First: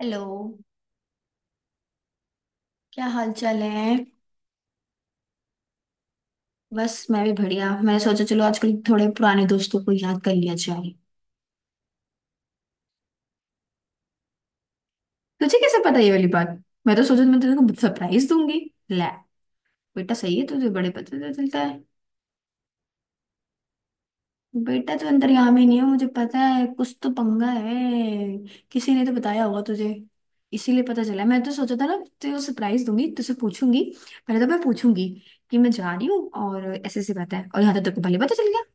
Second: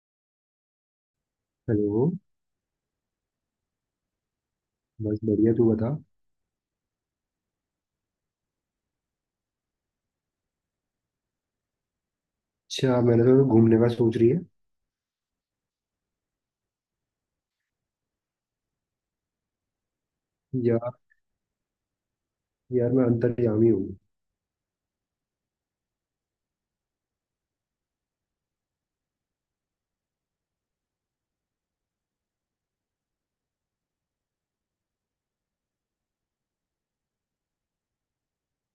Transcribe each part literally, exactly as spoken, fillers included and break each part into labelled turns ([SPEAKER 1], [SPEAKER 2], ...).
[SPEAKER 1] Hello.
[SPEAKER 2] Hello.
[SPEAKER 1] क्या हाल चाल है?
[SPEAKER 2] बस बढ़िया, तू बता।
[SPEAKER 1] बस मैं भी बढ़िया। मैंने सोचा चलो आजकल थोड़े पुराने दोस्तों को याद कर लिया जाए।
[SPEAKER 2] अच्छा, मैंने तो घूमने का सोच रही है।
[SPEAKER 1] तुझे कैसे पता ये वाली बात? मैं तो सोचा मैं तेरे को सरप्राइज दूंगी। ले। बेटा सही है, तुझे बड़े
[SPEAKER 2] यार,
[SPEAKER 1] पता तो चलता है।
[SPEAKER 2] यार मैं अंतर्यामी हूँ।
[SPEAKER 1] बेटा तो अंतर्यामी ही नहीं है, मुझे पता है कुछ तो पंगा है। किसी ने तो बताया होगा तुझे, इसीलिए पता चला। मैं तो सोचा था ना, तुझे सरप्राइज दूंगी, तुझसे पूछूंगी। पहले तो मैं पूछूंगी कि मैं जा रही हूँ और ऐसे ऐसी बात है, और यहाँ तो तेरे को पहले पता चल गया।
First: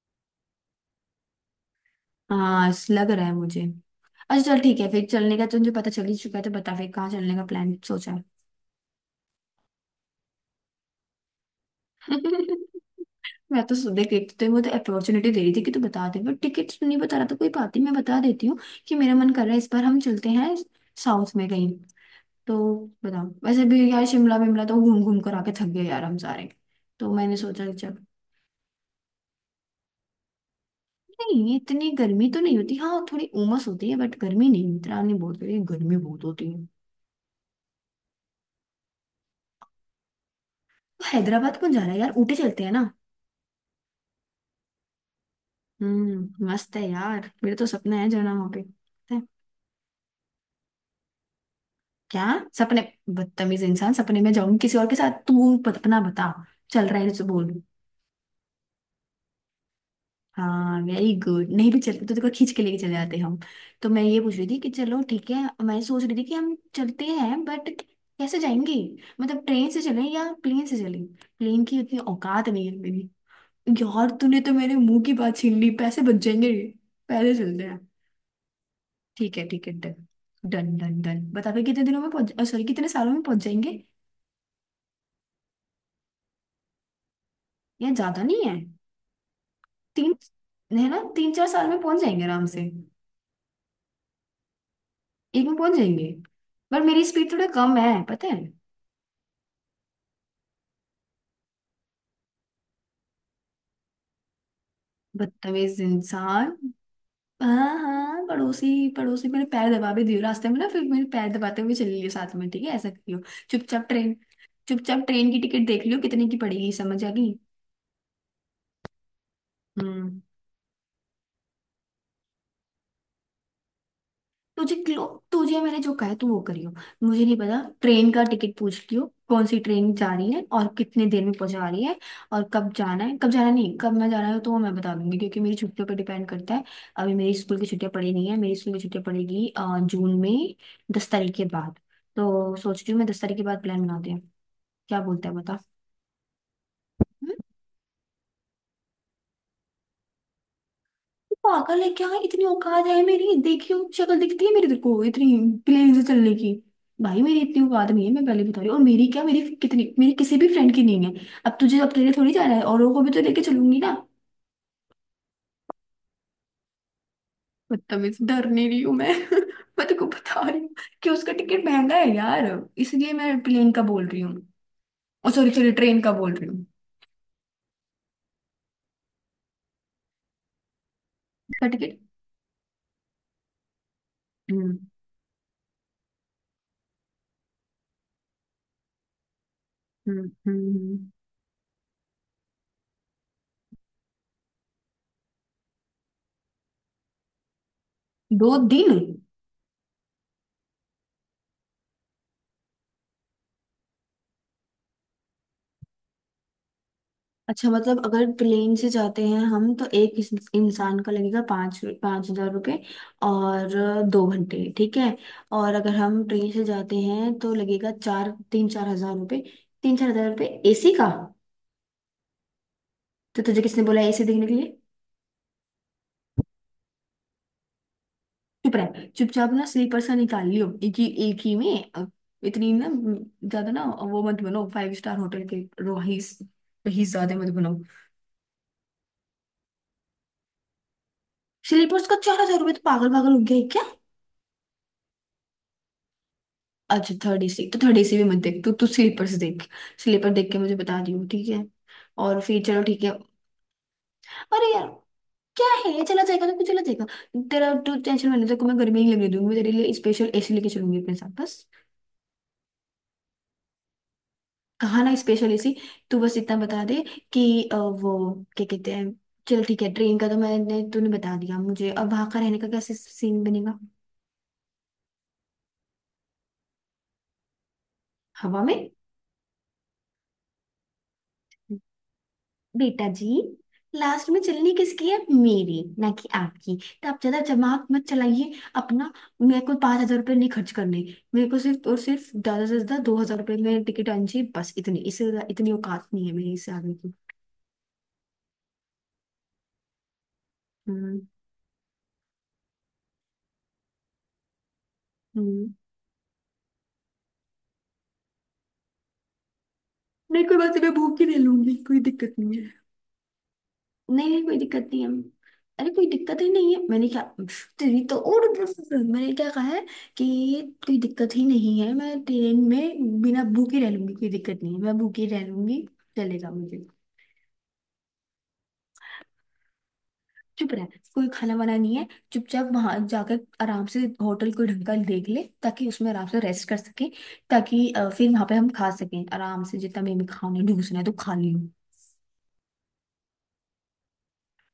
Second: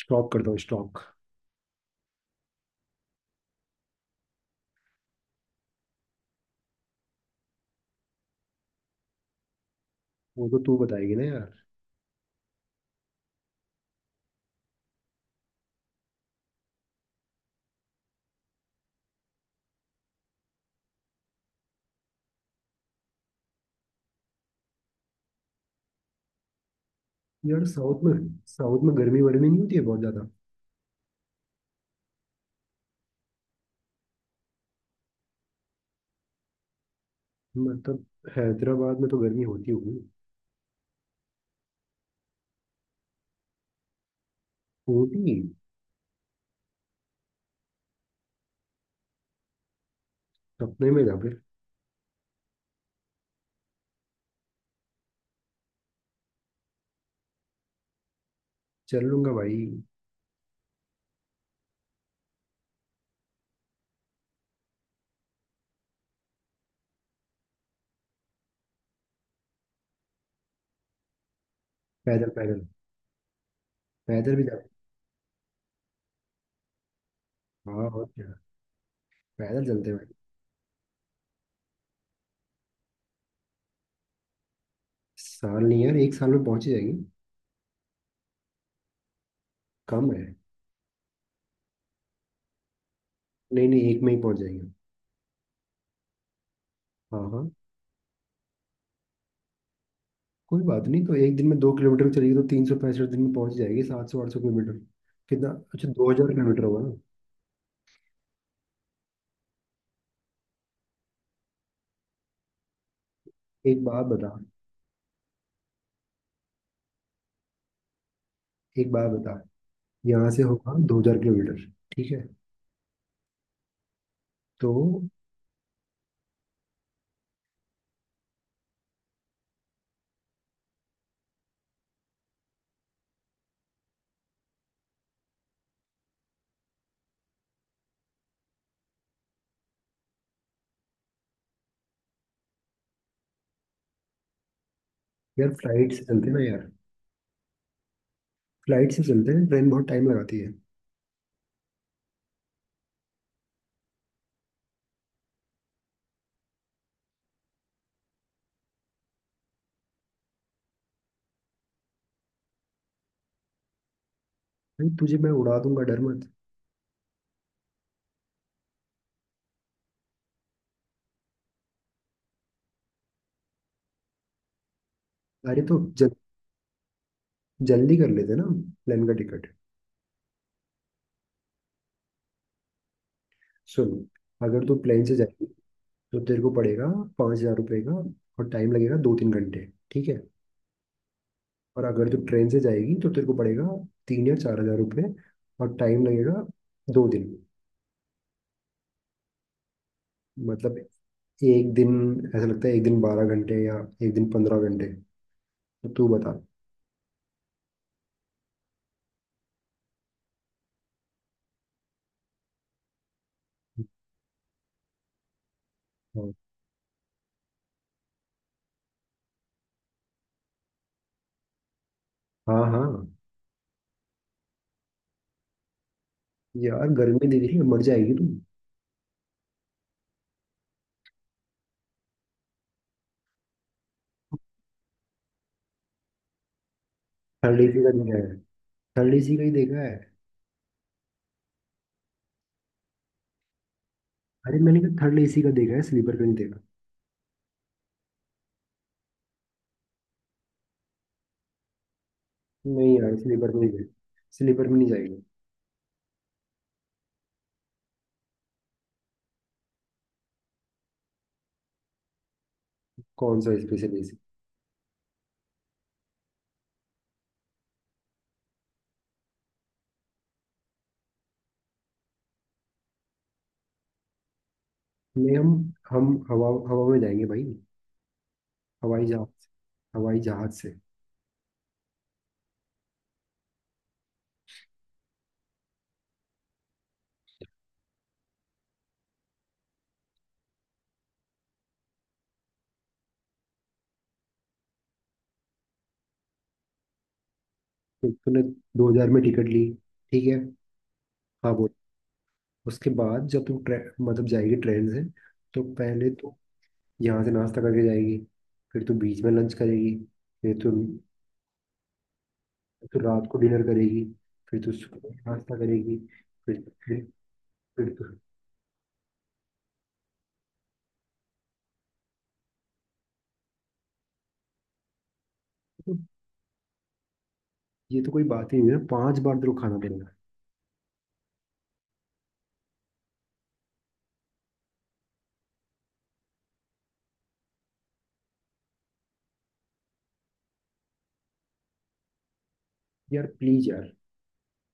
[SPEAKER 2] स्टॉक करता हूँ, स्टॉक।
[SPEAKER 1] हाँ, लग रहा है मुझे। अच्छा चल ठीक है, फिर चलने का तुझे पता चल ही चुका है तो बता फिर कहाँ चलने का प्लान सोचा है।
[SPEAKER 2] वो तो तू बताएगी ना, यार।
[SPEAKER 1] मैं तो सुबह देखती तो वो तो अपॉर्चुनिटी दे रही थी कि तू बता दे, पर टिकट नहीं बता रहा था, कोई बात नहीं मैं बता देती हूँ कि मेरा मन कर रहा है इस बार हम चलते हैं साउथ में कहीं। तो बताओ, वैसे भी यार शिमला विमला तो घूम घूम कर आके थक गए यार हम सारे। तो मैंने
[SPEAKER 2] यार,
[SPEAKER 1] सोचा कि चल।
[SPEAKER 2] साउथ में साउथ में गर्मी वर्मी नहीं होती है बहुत ज़्यादा?
[SPEAKER 1] नहीं, इतनी गर्मी तो नहीं होती, हाँ थोड़ी उमस होती है, बट गर्मी नहीं, इतना नहीं बोलते गर्मी बहुत होती है।
[SPEAKER 2] मतलब हैदराबाद में तो गर्मी होती होगी।
[SPEAKER 1] तो हैदराबाद कौन जा रहा है यार, ऊटी चलते हैं ना।
[SPEAKER 2] होती।
[SPEAKER 1] हम्म, मस्त है यार, मेरे तो सपना है जाना वहां पे, पता है?
[SPEAKER 2] सपने में जा फिर।
[SPEAKER 1] क्या? सपने? बदतमीज इंसान, सपने में जाऊं किसी और के साथ! तू पत- अपना बता, चल रहा है तो बोल।
[SPEAKER 2] चल लूंगा, भाई।
[SPEAKER 1] हाँ वेरी गुड, नहीं भी चलते तो देखो खींच के लेके चले जाते हम। तो मैं ये पूछ रही थी कि चलो ठीक है, मैं सोच रही थी कि हम चलते हैं, बट कैसे जाएंगे, मतलब ट्रेन से चलें या प्लेन से चलें। प्लेन की उतनी
[SPEAKER 2] पैदल
[SPEAKER 1] औकात नहीं
[SPEAKER 2] पैदल।
[SPEAKER 1] है मेरी। यार,
[SPEAKER 2] पैदल
[SPEAKER 1] तूने
[SPEAKER 2] भी
[SPEAKER 1] तो
[SPEAKER 2] जा।
[SPEAKER 1] मेरे मुंह की बात छीन ली, पैसे बच जाएंगे। पहले चलते हैं।
[SPEAKER 2] हाँ, और क्या।
[SPEAKER 1] ठीक है
[SPEAKER 2] पैदल
[SPEAKER 1] ठीक है,
[SPEAKER 2] चलते
[SPEAKER 1] डन।
[SPEAKER 2] हैं, भाई।
[SPEAKER 1] डन डन डन बता फिर कितने दिनों में पहुंच, सॉरी, कितने सालों में पहुंच जाएंगे।
[SPEAKER 2] साल नहीं यार, एक साल में पहुंच ही जाएगी।
[SPEAKER 1] या ज्यादा नहीं है?
[SPEAKER 2] कम
[SPEAKER 1] तीन,
[SPEAKER 2] है।
[SPEAKER 1] है ना, तीन चार साल में पहुंच जाएंगे आराम से।
[SPEAKER 2] नहीं नहीं, एक में ही पहुंच जाएगी।
[SPEAKER 1] एक में पहुंच जाएंगे? पर मेरी
[SPEAKER 2] हाँ
[SPEAKER 1] स्पीड थोड़ा
[SPEAKER 2] हाँ।
[SPEAKER 1] कम है, पता है।
[SPEAKER 2] कोई बात नहीं, तो एक दिन में दो किलोमीटर चलेगी तो तीन सौ पैंसठ दिन में पहुंच जाएगी सात सौ आठ सौ किलोमीटर। कितना?
[SPEAKER 1] बदतमीज
[SPEAKER 2] अच्छा, दो हजार
[SPEAKER 1] इंसान!
[SPEAKER 2] किलोमीटर होगा ना।
[SPEAKER 1] हाँ हाँ, पड़ोसी। पड़ोसी मेरे पैर दबा भी दियो रास्ते में ना, फिर मेरे पैर दबाते हुए चली लियो साथ में, ठीक है, ऐसा करियो।
[SPEAKER 2] एक
[SPEAKER 1] चुपचाप
[SPEAKER 2] बात
[SPEAKER 1] ट्रेन,
[SPEAKER 2] बता।
[SPEAKER 1] चुपचाप ट्रेन की टिकट देख लियो कितने की पड़ेगी, समझ आ गई?
[SPEAKER 2] एक बात बता।
[SPEAKER 1] हम्म।
[SPEAKER 2] यहाँ से होगा दो हजार किलोमीटर, ठीक है? तो
[SPEAKER 1] तुझे क्लो, तुझे मैंने जो कहा है, तू वो करियो। मुझे नहीं पता, ट्रेन का टिकट पूछ लियो कौन सी ट्रेन जा रही है और कितने देर में पहुंचा रही है। और कब जाना है कब जाना नहीं, कब मैं जाना है तो वो मैं बता दूंगी क्योंकि मेरी छुट्टियों पर डिपेंड करता है। अभी मेरी स्कूल की छुट्टियां पड़ी नहीं है, मेरी स्कूल की छुट्टियां पड़ेगी अ, जून में, दस तारीख के बाद। तो सोच रही हूँ मैं दस तारीख के बाद प्लान बनाते हैं। क्या बोलता है
[SPEAKER 2] यार,
[SPEAKER 1] बता।
[SPEAKER 2] फ्लाइट से चलते हैं ना यार। फ्लाइट से चलते हैं, ट्रेन बहुत टाइम लगाती है।
[SPEAKER 1] पागल है क्या, इतनी औकात है मेरी? देखियो शक्ल दिखती है मेरी तेरे को इतनी, प्लेन से चलने की? भाई मेरी इतनी औकात नहीं है, मैं पहले बता रही हूँ, और मेरी क्या, मेरी कितनी, मेरी किसी भी फ्रेंड की नहीं है। अब तुझे, अब तेरे थोड़ी जाना है, औरों को भी तो लेके चलूंगी ना।
[SPEAKER 2] भाई, तुझे मैं उड़ा दूंगा, डर मत।
[SPEAKER 1] बदतमीज, डर नहीं रही हूँ मैं। मैं तेरे को बता रही हूँ कि उसका टिकट महंगा है यार, इसलिए मैं प्लेन का बोल रही हूँ। ओ सॉरी
[SPEAKER 2] अरे
[SPEAKER 1] सॉरी,
[SPEAKER 2] तो
[SPEAKER 1] ट्रेन
[SPEAKER 2] जल,
[SPEAKER 1] का बोल रही हूँ।
[SPEAKER 2] जल्दी कर लेते ना। प्लेन का टिकट।
[SPEAKER 1] उसका टिकट।
[SPEAKER 2] सुन। अगर तू
[SPEAKER 1] हम्म,
[SPEAKER 2] प्लेन से जाएगी तो तेरे को पड़ेगा पाँच हजार रुपये का, और टाइम लगेगा दो तीन घंटे, ठीक है?
[SPEAKER 1] हम्म, हम्म, हम्म।
[SPEAKER 2] और अगर तू ट्रेन से जाएगी तो तेरे को पड़ेगा तीन या चार हजार रुपये और टाइम लगेगा दो दिन।
[SPEAKER 1] दो दिन।
[SPEAKER 2] मतलब एक दिन। ऐसा लगता है एक दिन बारह घंटे या एक दिन पंद्रह घंटे। तो तू बता।
[SPEAKER 1] अच्छा, मतलब अगर प्लेन से जाते हैं हम तो एक इंस- इंसान का लगेगा पाँच पाँच हजार रुपये और दो घंटे, ठीक है। और अगर हम
[SPEAKER 2] हाँ
[SPEAKER 1] ट्रेन से जाते हैं तो लगेगा चार तीन चार हजार रुपये, तीन चार हजार रुपये एसी का।
[SPEAKER 2] हाँ हाँ।
[SPEAKER 1] तो तुझे किसने बोला एसी देखने के लिए?
[SPEAKER 2] यार गर्मी दिख रही है, मर जाएगी तू।
[SPEAKER 1] चुप रह। चुपचाप ना स्लीपर सा निकाल लियो एक ही एक ही में अ, इतनी ना, ज्यादा ना, वो मत बनो फाइव स्टार होटल के रोहिस रहीस, ज्यादा मत
[SPEAKER 2] थर्ड
[SPEAKER 1] बनो।
[SPEAKER 2] एसी का देखा है। थर्ड एसी का ही देखा है।
[SPEAKER 1] स्लीपर्स का चार हजार रुपये, तो पागल पागल हो गया है क्या?
[SPEAKER 2] अरे मैंने कहा थर्ड एसी का देखा है, स्लीपर का नहीं देखा।
[SPEAKER 1] अच्छा थर्ड एसी, तो थर्ड एसी भी मत देख तू, तू स्लीपर से देख। स्लीपर देख के मुझे बता दियो ठीक है, और फिर चलो
[SPEAKER 2] नहीं
[SPEAKER 1] ठीक है।
[SPEAKER 2] यार, स्लीपर में नहीं गए। स्लीपर
[SPEAKER 1] अरे
[SPEAKER 2] में
[SPEAKER 1] यार,
[SPEAKER 2] नहीं जाएंगे।
[SPEAKER 1] क्या है, चला जाएगा तो कुछ चला जाएगा, तेरा तू टेंशन। मैंने देखो मैं गर्मी नहीं लगने दूंगी, मैं तेरे लिए स्पेशल एसी लेके चलूंगी अपने साथ बस।
[SPEAKER 2] कौन सा स्पेशल एसी?
[SPEAKER 1] कहा ना स्पेशल एसी। तू बस इतना बता दे कि अ, वो क्या कहते हैं। चल ठीक है, ट्रेन का तो मैंने, तूने बता दिया मुझे, अब वहां का रहने का कैसे सीन बनेगा?
[SPEAKER 2] नहीं, हम हम हवा हवा में जाएंगे, भाई।
[SPEAKER 1] हवा में?
[SPEAKER 2] हवाई जहाज। हवाई जहाज से।
[SPEAKER 1] बेटा जी, लास्ट में चलनी किसकी है, मेरी ना कि आपकी, तो आप ज्यादा दिमाग मत चलाइए अपना। मेरे को पांच हजार रुपये नहीं खर्च करने, मेरे को सिर्फ और सिर्फ ज्यादा से ज्यादा दो हजार रुपये में टिकट आनी चाहिए बस, इतनी, इससे ज्यादा- इतनी औकात नहीं है मेरी इससे आगे की।
[SPEAKER 2] फिर तूने दो हजार में टिकट ली, ठीक है?
[SPEAKER 1] हम्म,
[SPEAKER 2] हाँ बोल। उसके बाद जब तू ट्रे, मतलब जाएगी ट्रेन से, तो
[SPEAKER 1] हम्म।
[SPEAKER 2] पहले तो यहाँ से नाश्ता करके जाएगी, फिर तू बीच में लंच करेगी,
[SPEAKER 1] नहीं, कोई
[SPEAKER 2] फिर
[SPEAKER 1] बात
[SPEAKER 2] तू
[SPEAKER 1] नहीं, मैं भूख ही ले लूंगी, कोई दिक्कत नहीं।
[SPEAKER 2] तू रात को डिनर करेगी,
[SPEAKER 1] नहीं नहीं, कोई
[SPEAKER 2] फिर तू
[SPEAKER 1] दिक्कत नहीं है।
[SPEAKER 2] सुबह नाश्ता
[SPEAKER 1] अरे
[SPEAKER 2] करेगी,
[SPEAKER 1] कोई दिक्कत ही
[SPEAKER 2] फिर
[SPEAKER 1] नहीं है,
[SPEAKER 2] फिर
[SPEAKER 1] मैंने क्या,
[SPEAKER 2] फिर
[SPEAKER 1] तेरी
[SPEAKER 2] तू।
[SPEAKER 1] तो और, मैंने क्या कहा है कि कोई दिक्कत ही नहीं है, मैं ट्रेन में बिना भूखे रह लूंगी, कोई दिक्कत नहीं है, मैं भूखे रह लूंगी,
[SPEAKER 2] तो
[SPEAKER 1] चलेगा मुझे।
[SPEAKER 2] ये तो कोई बात ही नहीं है, पांच बार तेरे को खाना पड़ेगा।
[SPEAKER 1] चुप रह, कोई खाना वाना नहीं है। चुपचाप वहां जाकर आराम से होटल कोई ढंग का देख ले ताकि उसमें आराम से रेस्ट कर सके, ताकि अ, फिर वहां पे हम खा सकें आराम से, जितना भी हमें खाना है ढूंसना है तो खा लियो।
[SPEAKER 2] यार प्लीज यार।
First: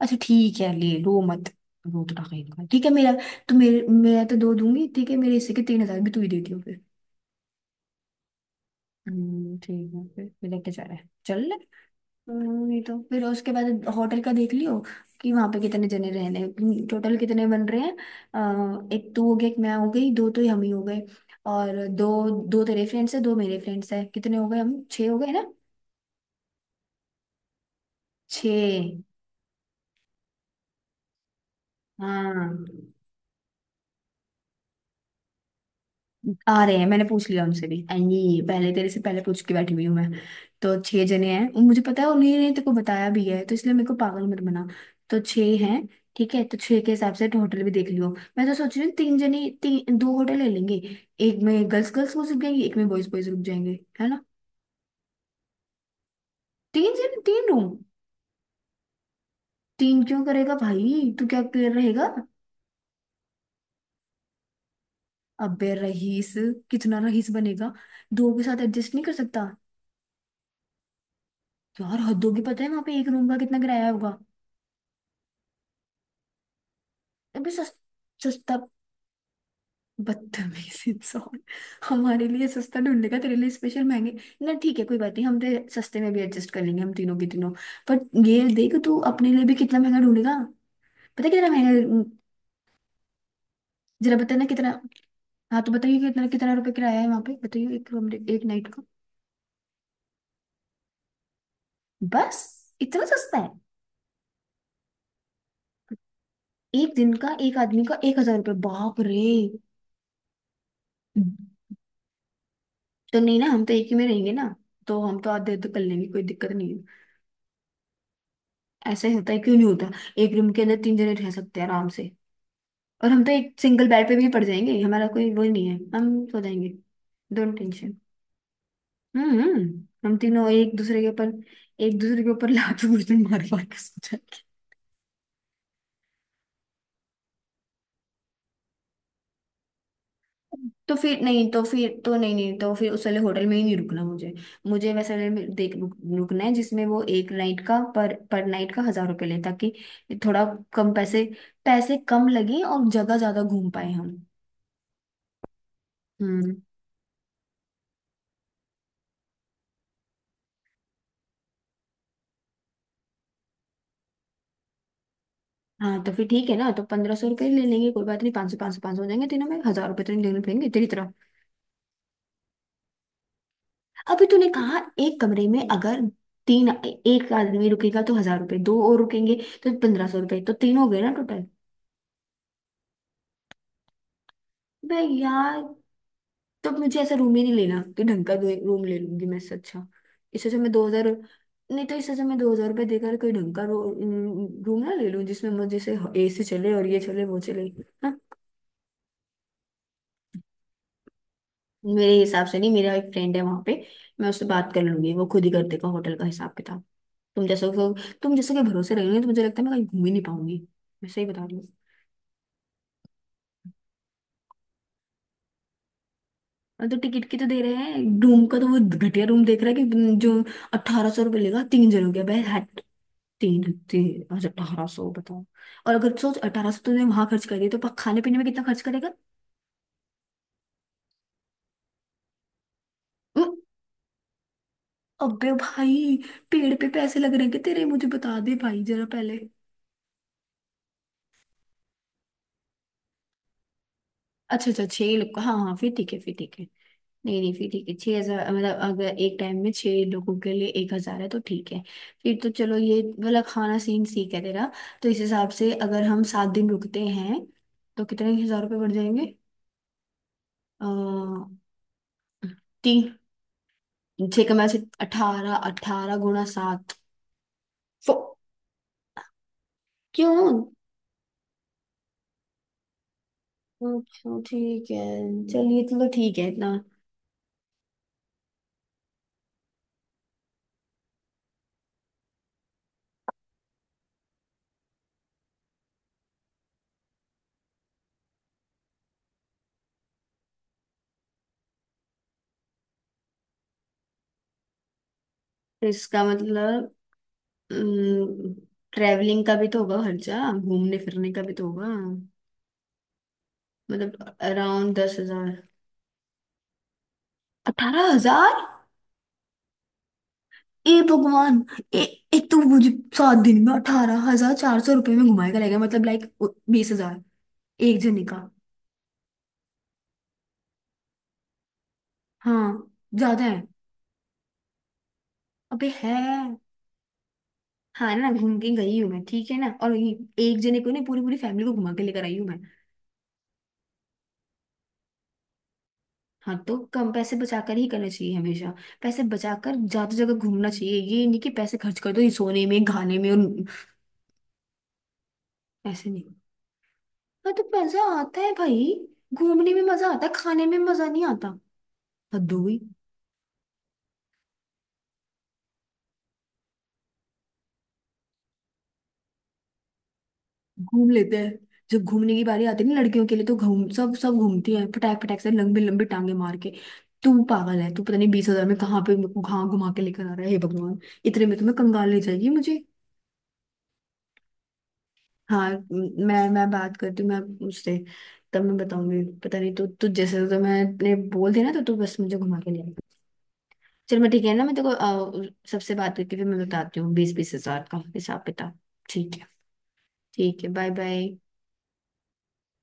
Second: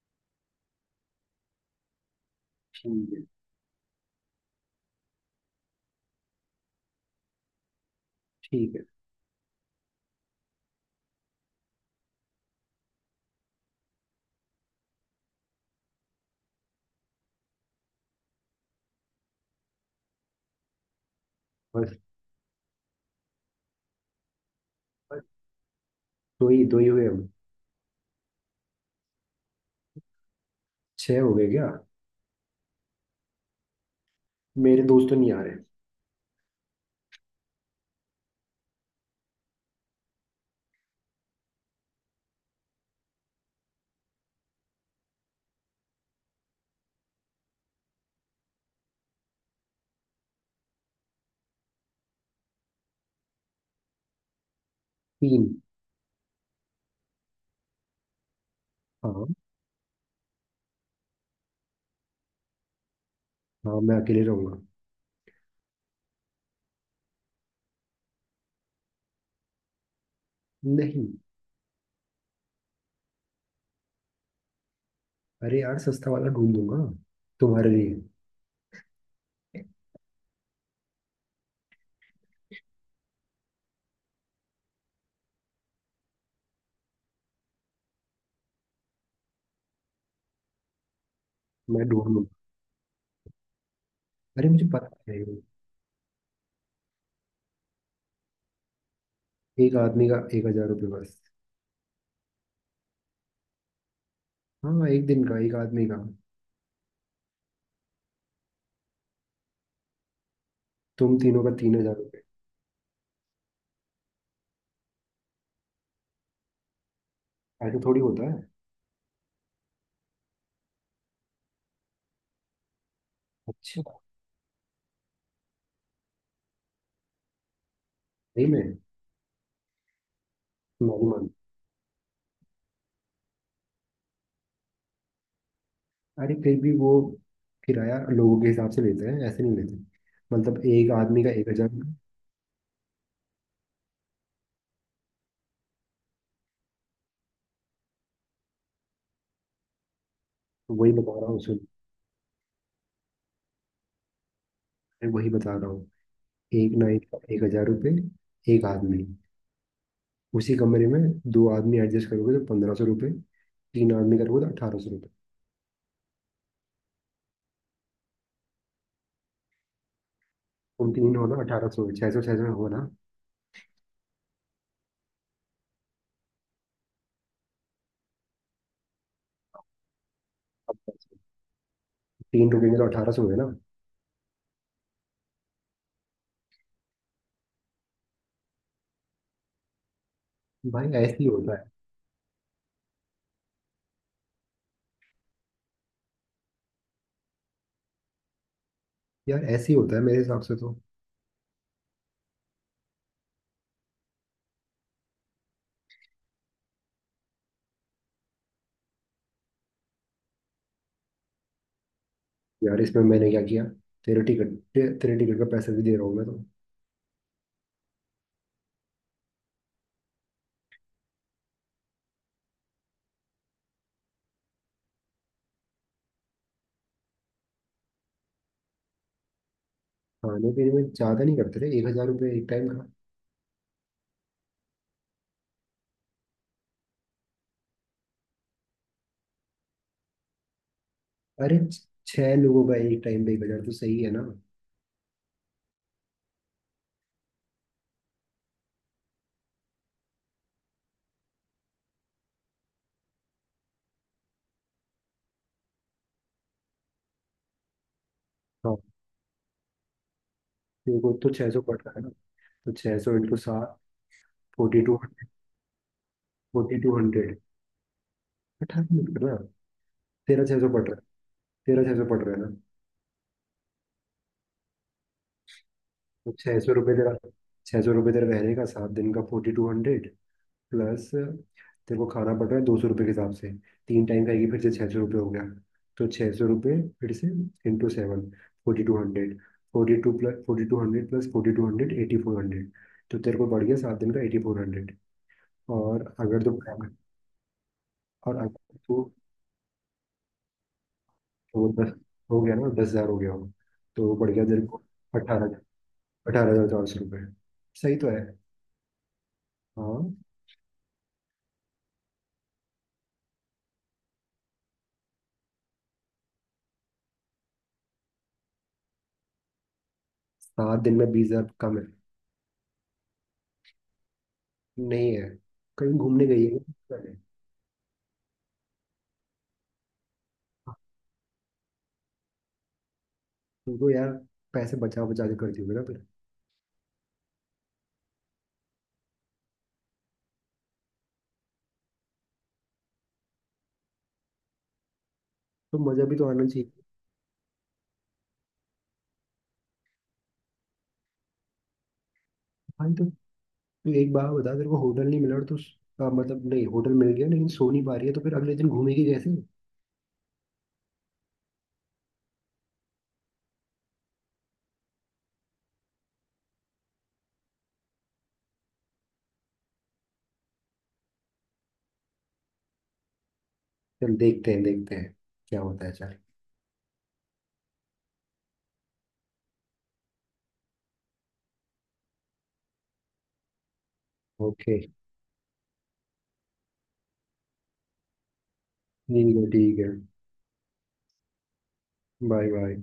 [SPEAKER 1] अच्छा ठीक है, ले, रो मत, रो तो रखेगा, ठीक है मेरा।
[SPEAKER 2] ठीक है
[SPEAKER 1] तो मेरे, मैं तो दो दूंगी, ठीक है, मेरे हिस्से के तीन हजार भी तू ही देती हो फिर।
[SPEAKER 2] ठीक है।
[SPEAKER 1] हम्म ठीक है, फिर फिर लेके जा रहा है, चल ले। हम्म, ये तो फिर उसके बाद होटल का देख लियो कि वहां पे कितने जने रहने हैं, हम्म, टोटल कितने बन रहे हैं। अ, एक तू हो गया, एक मैं हो गई, दो तो हम ही हो गए, और
[SPEAKER 2] बस
[SPEAKER 1] दो दो तेरे फ्रेंड्स है, दो मेरे फ्रेंड्स है, कितने हो गए, हम छह हो
[SPEAKER 2] बस।
[SPEAKER 1] गए ना।
[SPEAKER 2] दो ही दो ही हुए हम।
[SPEAKER 1] छह,
[SPEAKER 2] छह हो गए क्या?
[SPEAKER 1] हाँ।
[SPEAKER 2] मेरे दोस्त तो नहीं आ रहे।
[SPEAKER 1] आ रहे हैं, मैंने पूछ लिया उनसे भी, एंड ये पहले, तेरे से पहले पूछ के बैठी हुई हूँ मैं। तो छह जने हैं, उन- मुझे पता है उन्हीं ने तेरे को बताया भी है, तो इसलिए मेरे को पागल मत बना। तो छह हैं, ठीक है, तो छह के हिसाब से होटल भी देख लियो। मैं तो सोच रही हूँ तीन जने तीन, दो होटल ले लेंगे। एक में गर्ल्स गर्ल्स रुक जाएंगे, एक में बॉयज बॉयज रुक जाएंगे, है ना।
[SPEAKER 2] तीन।
[SPEAKER 1] तीन जने तीन रूम।
[SPEAKER 2] हाँ
[SPEAKER 1] तीन क्यों करेगा भाई? तू क्या, क्लियर रहेगा?
[SPEAKER 2] हाँ, मैं अकेले रहूंगा।
[SPEAKER 1] अबे रईस, कितना रईस बनेगा, दो के साथ एडजस्ट नहीं कर सकता?
[SPEAKER 2] नहीं।
[SPEAKER 1] यार हद होगी, पता है वहां पे एक रूम का कितना किराया होगा?
[SPEAKER 2] अरे यार, सस्ता वाला ढूंढ दूंगा
[SPEAKER 1] अबे
[SPEAKER 2] तुम्हारे
[SPEAKER 1] सस,
[SPEAKER 2] लिए।
[SPEAKER 1] सस्ता? बदतमीज इंसान, हमारे लिए सस्ता ढूंढेगा, तेरे लिए स्पेशल महंगे। ना ठीक है, कोई बात नहीं, हम तेरे सस्ते में भी एडजस्ट कर लेंगे, हम तीनों के तीनों। पर ये देख, तू अपने लिए भी कितना महंगा ढूंढेगा, पता है कितना
[SPEAKER 2] मैं
[SPEAKER 1] महंगा।
[SPEAKER 2] ढूंढ लूंगा।
[SPEAKER 1] जरा बता ना
[SPEAKER 2] अरे मुझे
[SPEAKER 1] कितना।
[SPEAKER 2] पता है।
[SPEAKER 1] हाँ तो बताइए कितना, कितना रुपए किराया है वहां पे, बताइए एक कमरे एक नाइट का।
[SPEAKER 2] एक आदमी का एक हजार रुपये बस।
[SPEAKER 1] बस, इतना सस्ता है?
[SPEAKER 2] हाँ, एक दिन का एक आदमी का।
[SPEAKER 1] एक दिन का एक आदमी का एक हजार रुपये, बाप रे!
[SPEAKER 2] तुम तीनों का तीन हजार रुपये।
[SPEAKER 1] तो नहीं ना, हम तो एक ही में रहेंगे ना, तो हम तो आधे आधे कर लेंगे, कोई दिक्कत नहीं।
[SPEAKER 2] ऐसा थोड़ी होता है।
[SPEAKER 1] ऐसा ही होता है, क्यों नहीं होता? एक रूम के अंदर तीन जने रह सकते हैं आराम से, और हम तो एक
[SPEAKER 2] अच्छा।
[SPEAKER 1] सिंगल बेड पे भी पड़ जाएंगे, हमारा कोई वो नहीं है, हम सो जाएंगे। Don't tension.
[SPEAKER 2] नहीं मैं
[SPEAKER 1] हम्म, हम तीनों एक
[SPEAKER 2] मैं
[SPEAKER 1] दूसरे के
[SPEAKER 2] नहीं
[SPEAKER 1] ऊपर,
[SPEAKER 2] मानता।
[SPEAKER 1] एक दूसरे के ऊपर लात घुटने मार मार के सो जाएंगे।
[SPEAKER 2] अरे फिर भी वो किराया लोगों के हिसाब से लेते हैं, ऐसे नहीं लेते। मतलब एक
[SPEAKER 1] तो फिर
[SPEAKER 2] आदमी का एक
[SPEAKER 1] नहीं, तो
[SPEAKER 2] हजार
[SPEAKER 1] फिर तो नहीं नहीं, तो फिर उस वाले होटल में ही नहीं रुकना मुझे। मुझे वैसे वाले में देख रुक, रुकना है जिसमें वो एक नाइट का, पर पर नाइट का हजार रुपये ले, ताकि थोड़ा कम
[SPEAKER 2] वही बता
[SPEAKER 1] पैसे,
[SPEAKER 2] रहा हूँ, सुन।
[SPEAKER 1] पैसे कम लगे और जगह ज्यादा घूम पाए हम।
[SPEAKER 2] मैं वही बता रहा हूँ।
[SPEAKER 1] हम्म।
[SPEAKER 2] एक नाइट का एक हजार रुपये एक आदमी। उसी कमरे में दो आदमी एडजस्ट करोगे तो पंद्रह सौ रुपये। तीन आदमी करोगे तो अठारह सौ।
[SPEAKER 1] हाँ तो फिर ठीक है ना, तो पंद्रह सौ रुपये ले लेंगे, कोई बात नहीं, पाँच सौ पाँच सौ पाँच सौ हो जाएंगे तीनों में, हजार रुपये तो नहीं देने पड़ेंगे तेरी
[SPEAKER 2] तुम
[SPEAKER 1] तरफ।
[SPEAKER 2] तीन हो ना, अठारह सौ, छह सौ छह सौ हो ना।
[SPEAKER 1] अभी तूने कहा एक कमरे में अगर तीन, एक आदमी रुकेगा तो हजार रुपये, दो और रुकेंगे तो पंद्रह सौ रुपये, तो तीन हो गए ना टोटल।
[SPEAKER 2] तीन रुकेंगे तो अठारह सौ हुए ना।
[SPEAKER 1] भाई यार, तो मुझे ऐसा रूम ही नहीं लेना, कि ढंग का रूम ले लूंगी मैं इससे अच्छा। इससे अच्छा मैं दो
[SPEAKER 2] भाई
[SPEAKER 1] हजार,
[SPEAKER 2] ऐसे ही होता है।
[SPEAKER 1] नहीं, तो इससे अच्छा मैं दो हजार रुपये देकर कोई ढंग का रूम ना ले लूँ जिसमें मुझे से एसी चले और ये चले वो चले।
[SPEAKER 2] यार ऐसे ही होता है मेरे हिसाब से तो।
[SPEAKER 1] मेरे हिसाब से नहीं, मेरा एक फ्रेंड है वहां पे, मैं उससे बात कर लूंगी, वो खुद ही कर देगा होटल का हिसाब किताब। तुम जैसे तुम जैसे के भरोसे रहोगे तो मुझे लगता है मैं कहीं घूम ही नहीं पाऊंगी। मैं सही बता रही हूँ।
[SPEAKER 2] यार, इसमें मैंने क्या किया? तेरे टिकट ते, तेरे टिकट का पैसा भी दे रहा हूँ मैं तो।
[SPEAKER 1] और तो टिकट की तो दे रहे हैं, रूम का तो वो घटिया रूम देख रहा है कि जो अट्ठारह सौ रुपये लेगा तीन जनों के, भाई हट! तीन तीन, अच्छा अठारह सौ, बताओ। और अगर सोच अठारह सौ तो तुमने वहां खर्च कर दिए तो पा- खाने पीने में कितना खर्च करेगा?
[SPEAKER 2] खाने पीने में ज्यादा नहीं करते रे, एक हजार रुपये एक टाइम का।
[SPEAKER 1] उम, अबे भाई, पेड़ पे पैसे लग रहे हैं क्या तेरे, मुझे बता दे भाई जरा पहले।
[SPEAKER 2] अरे छ- छह लोगों का एक टाइम का एक हजार तो सही है ना।
[SPEAKER 1] अच्छा अच्छा, छह लोग का- हाँ हाँ फिर ठीक है, फिर ठीक है। नहीं नहीं, फिर ठीक है, छह हजार, मतलब अगर एक टाइम में छह लोगों के लिए एक हजार है तो ठीक है, फिर तो चलो ये वाला खाना सीन सीख है तेरा। तो इस हिसाब से अगर हम सात दिन रुकते हैं तो कितने हजार
[SPEAKER 2] हाँ।
[SPEAKER 1] रुपये बढ़ जाएंगे?
[SPEAKER 2] देखो, तो
[SPEAKER 1] अः,
[SPEAKER 2] छह सौ कट रहा है ना। तो छह
[SPEAKER 1] तीन,
[SPEAKER 2] सौ इंटू सात
[SPEAKER 1] छह कमा से,
[SPEAKER 2] फोर्टी टू हंड्रेड।
[SPEAKER 1] अठारह, अठारह गुणा
[SPEAKER 2] फोर्टी टू
[SPEAKER 1] सात,
[SPEAKER 2] हंड्रेड
[SPEAKER 1] फो
[SPEAKER 2] अठारह मत करना। तेरह छह
[SPEAKER 1] क्यों?
[SPEAKER 2] सौ पड़ रहा है। तेरह छह सौ पड़ रहा है ना।
[SPEAKER 1] अच्छा ठीक है, चलिए चलो ठीक है
[SPEAKER 2] छः
[SPEAKER 1] इतना।
[SPEAKER 2] सौ रुपये तेरा। छः सौ रुपये तेरा रहने का सात दिन का फोर्टी टू हंड्रेड। प्लस तेरे को खाना पड़ रहा है दो सौ रुपये के हिसाब से। तीन टाइम खाएगी, फिर से छः सौ रुपये हो गया। तो छः सौ रुपये फिर से into seven, forty two hundred. Forty two plus forty two hundred plus forty two hundred, eighty four hundred. तो तेरे को बढ़ गया सात दिन का एटी फोर हंड्रेड।
[SPEAKER 1] तो
[SPEAKER 2] और
[SPEAKER 1] इसका
[SPEAKER 2] अगर तो,
[SPEAKER 1] मतलब
[SPEAKER 2] और अगर तो
[SPEAKER 1] ट्रैवलिंग का भी तो होगा खर्चा, घूमने फिरने का भी तो
[SPEAKER 2] वो
[SPEAKER 1] होगा।
[SPEAKER 2] दस हो गया ना, दस हज़ार हो गया हो, तो वो बढ़
[SPEAKER 1] मतलब
[SPEAKER 2] गया तेरे को
[SPEAKER 1] अराउंड दस हजार,
[SPEAKER 2] अठारह अठारह हज़ार चार सौ रुपये। सही
[SPEAKER 1] अठारह
[SPEAKER 2] तो है।
[SPEAKER 1] हजार
[SPEAKER 2] हाँ।
[SPEAKER 1] ए भगवान! ए, एक तो मुझे सात दिन में अठारह हजार चार सौ रुपये में घुमाएगा, लेगा मतलब, लाइक बीस हजार एक जने का?
[SPEAKER 2] सात दिन में बीस हज़ार कम है।
[SPEAKER 1] हाँ, ज्यादा है,
[SPEAKER 2] नहीं है।
[SPEAKER 1] अबे
[SPEAKER 2] कहीं
[SPEAKER 1] है।
[SPEAKER 2] घूमने गई है पहले?
[SPEAKER 1] हाँ ना, घूम के गई हूँ मैं, ठीक है ना, और ये एक जने को नहीं, पूरी पूरी फैमिली को घुमा के लेकर आई हूँ मैं।
[SPEAKER 2] तुमको यार पैसे बचा बचा के करती होगी ना फिर।
[SPEAKER 1] हाँ तो कम पैसे बचाकर ही करना चाहिए हमेशा, पैसे बचाकर ज्यादा जगह घूमना चाहिए, ये नहीं कि पैसे खर्च कर दो ये सोने में खाने में और।
[SPEAKER 2] तो मजा
[SPEAKER 1] ऐसे
[SPEAKER 2] भी तो
[SPEAKER 1] नहीं,
[SPEAKER 2] आना चाहिए।
[SPEAKER 1] हाँ तो मजा आता है भाई, घूमने में मजा आता है, खाने में मजा नहीं आता, हद हो गई।
[SPEAKER 2] भाई तो तू एक बार बता, तेरे को होटल नहीं मिला और तो, मतलब नहीं, होटल मिल गया लेकिन सो नहीं पा रही है तो फिर अगले दिन घूमेगी कैसे?
[SPEAKER 1] घूम लेते हैं, जब घूमने की बारी आती है ना लड़कियों के लिए तो घूम, सब सब घूमती हैं फटाक फटाक से लंबी लंबी टांगे मार के। तू पागल है, तू पता नहीं बीस हजार में कहाँ पे, मेरे को कहाँ घुमा के लेकर आ रहा है, हे भगवान! इतने में तो मैं, कंगाल ले जाएगी मुझे।
[SPEAKER 2] चल देखते हैं देखते हैं क्या
[SPEAKER 1] हाँ
[SPEAKER 2] होता है, चल।
[SPEAKER 1] म- मैं मैं बात करती हूँ मैं उससे, तब मैं बताऊंगी। पता नहीं, तू तू जैसे तो मैंने बोल दिया ना, तो तू बस मुझे घुमा के ले आई। चल मैं ठीक है ना, मैं
[SPEAKER 2] ओके।
[SPEAKER 1] तेको अ, सबसे बात करके फिर मैं बताती हूँ बीस बीस हजार का हिसाब किताब। ठीक
[SPEAKER 2] ठीक
[SPEAKER 1] है,
[SPEAKER 2] है ठीक है।
[SPEAKER 1] ठीक है बाय बाय।
[SPEAKER 2] Bye bye.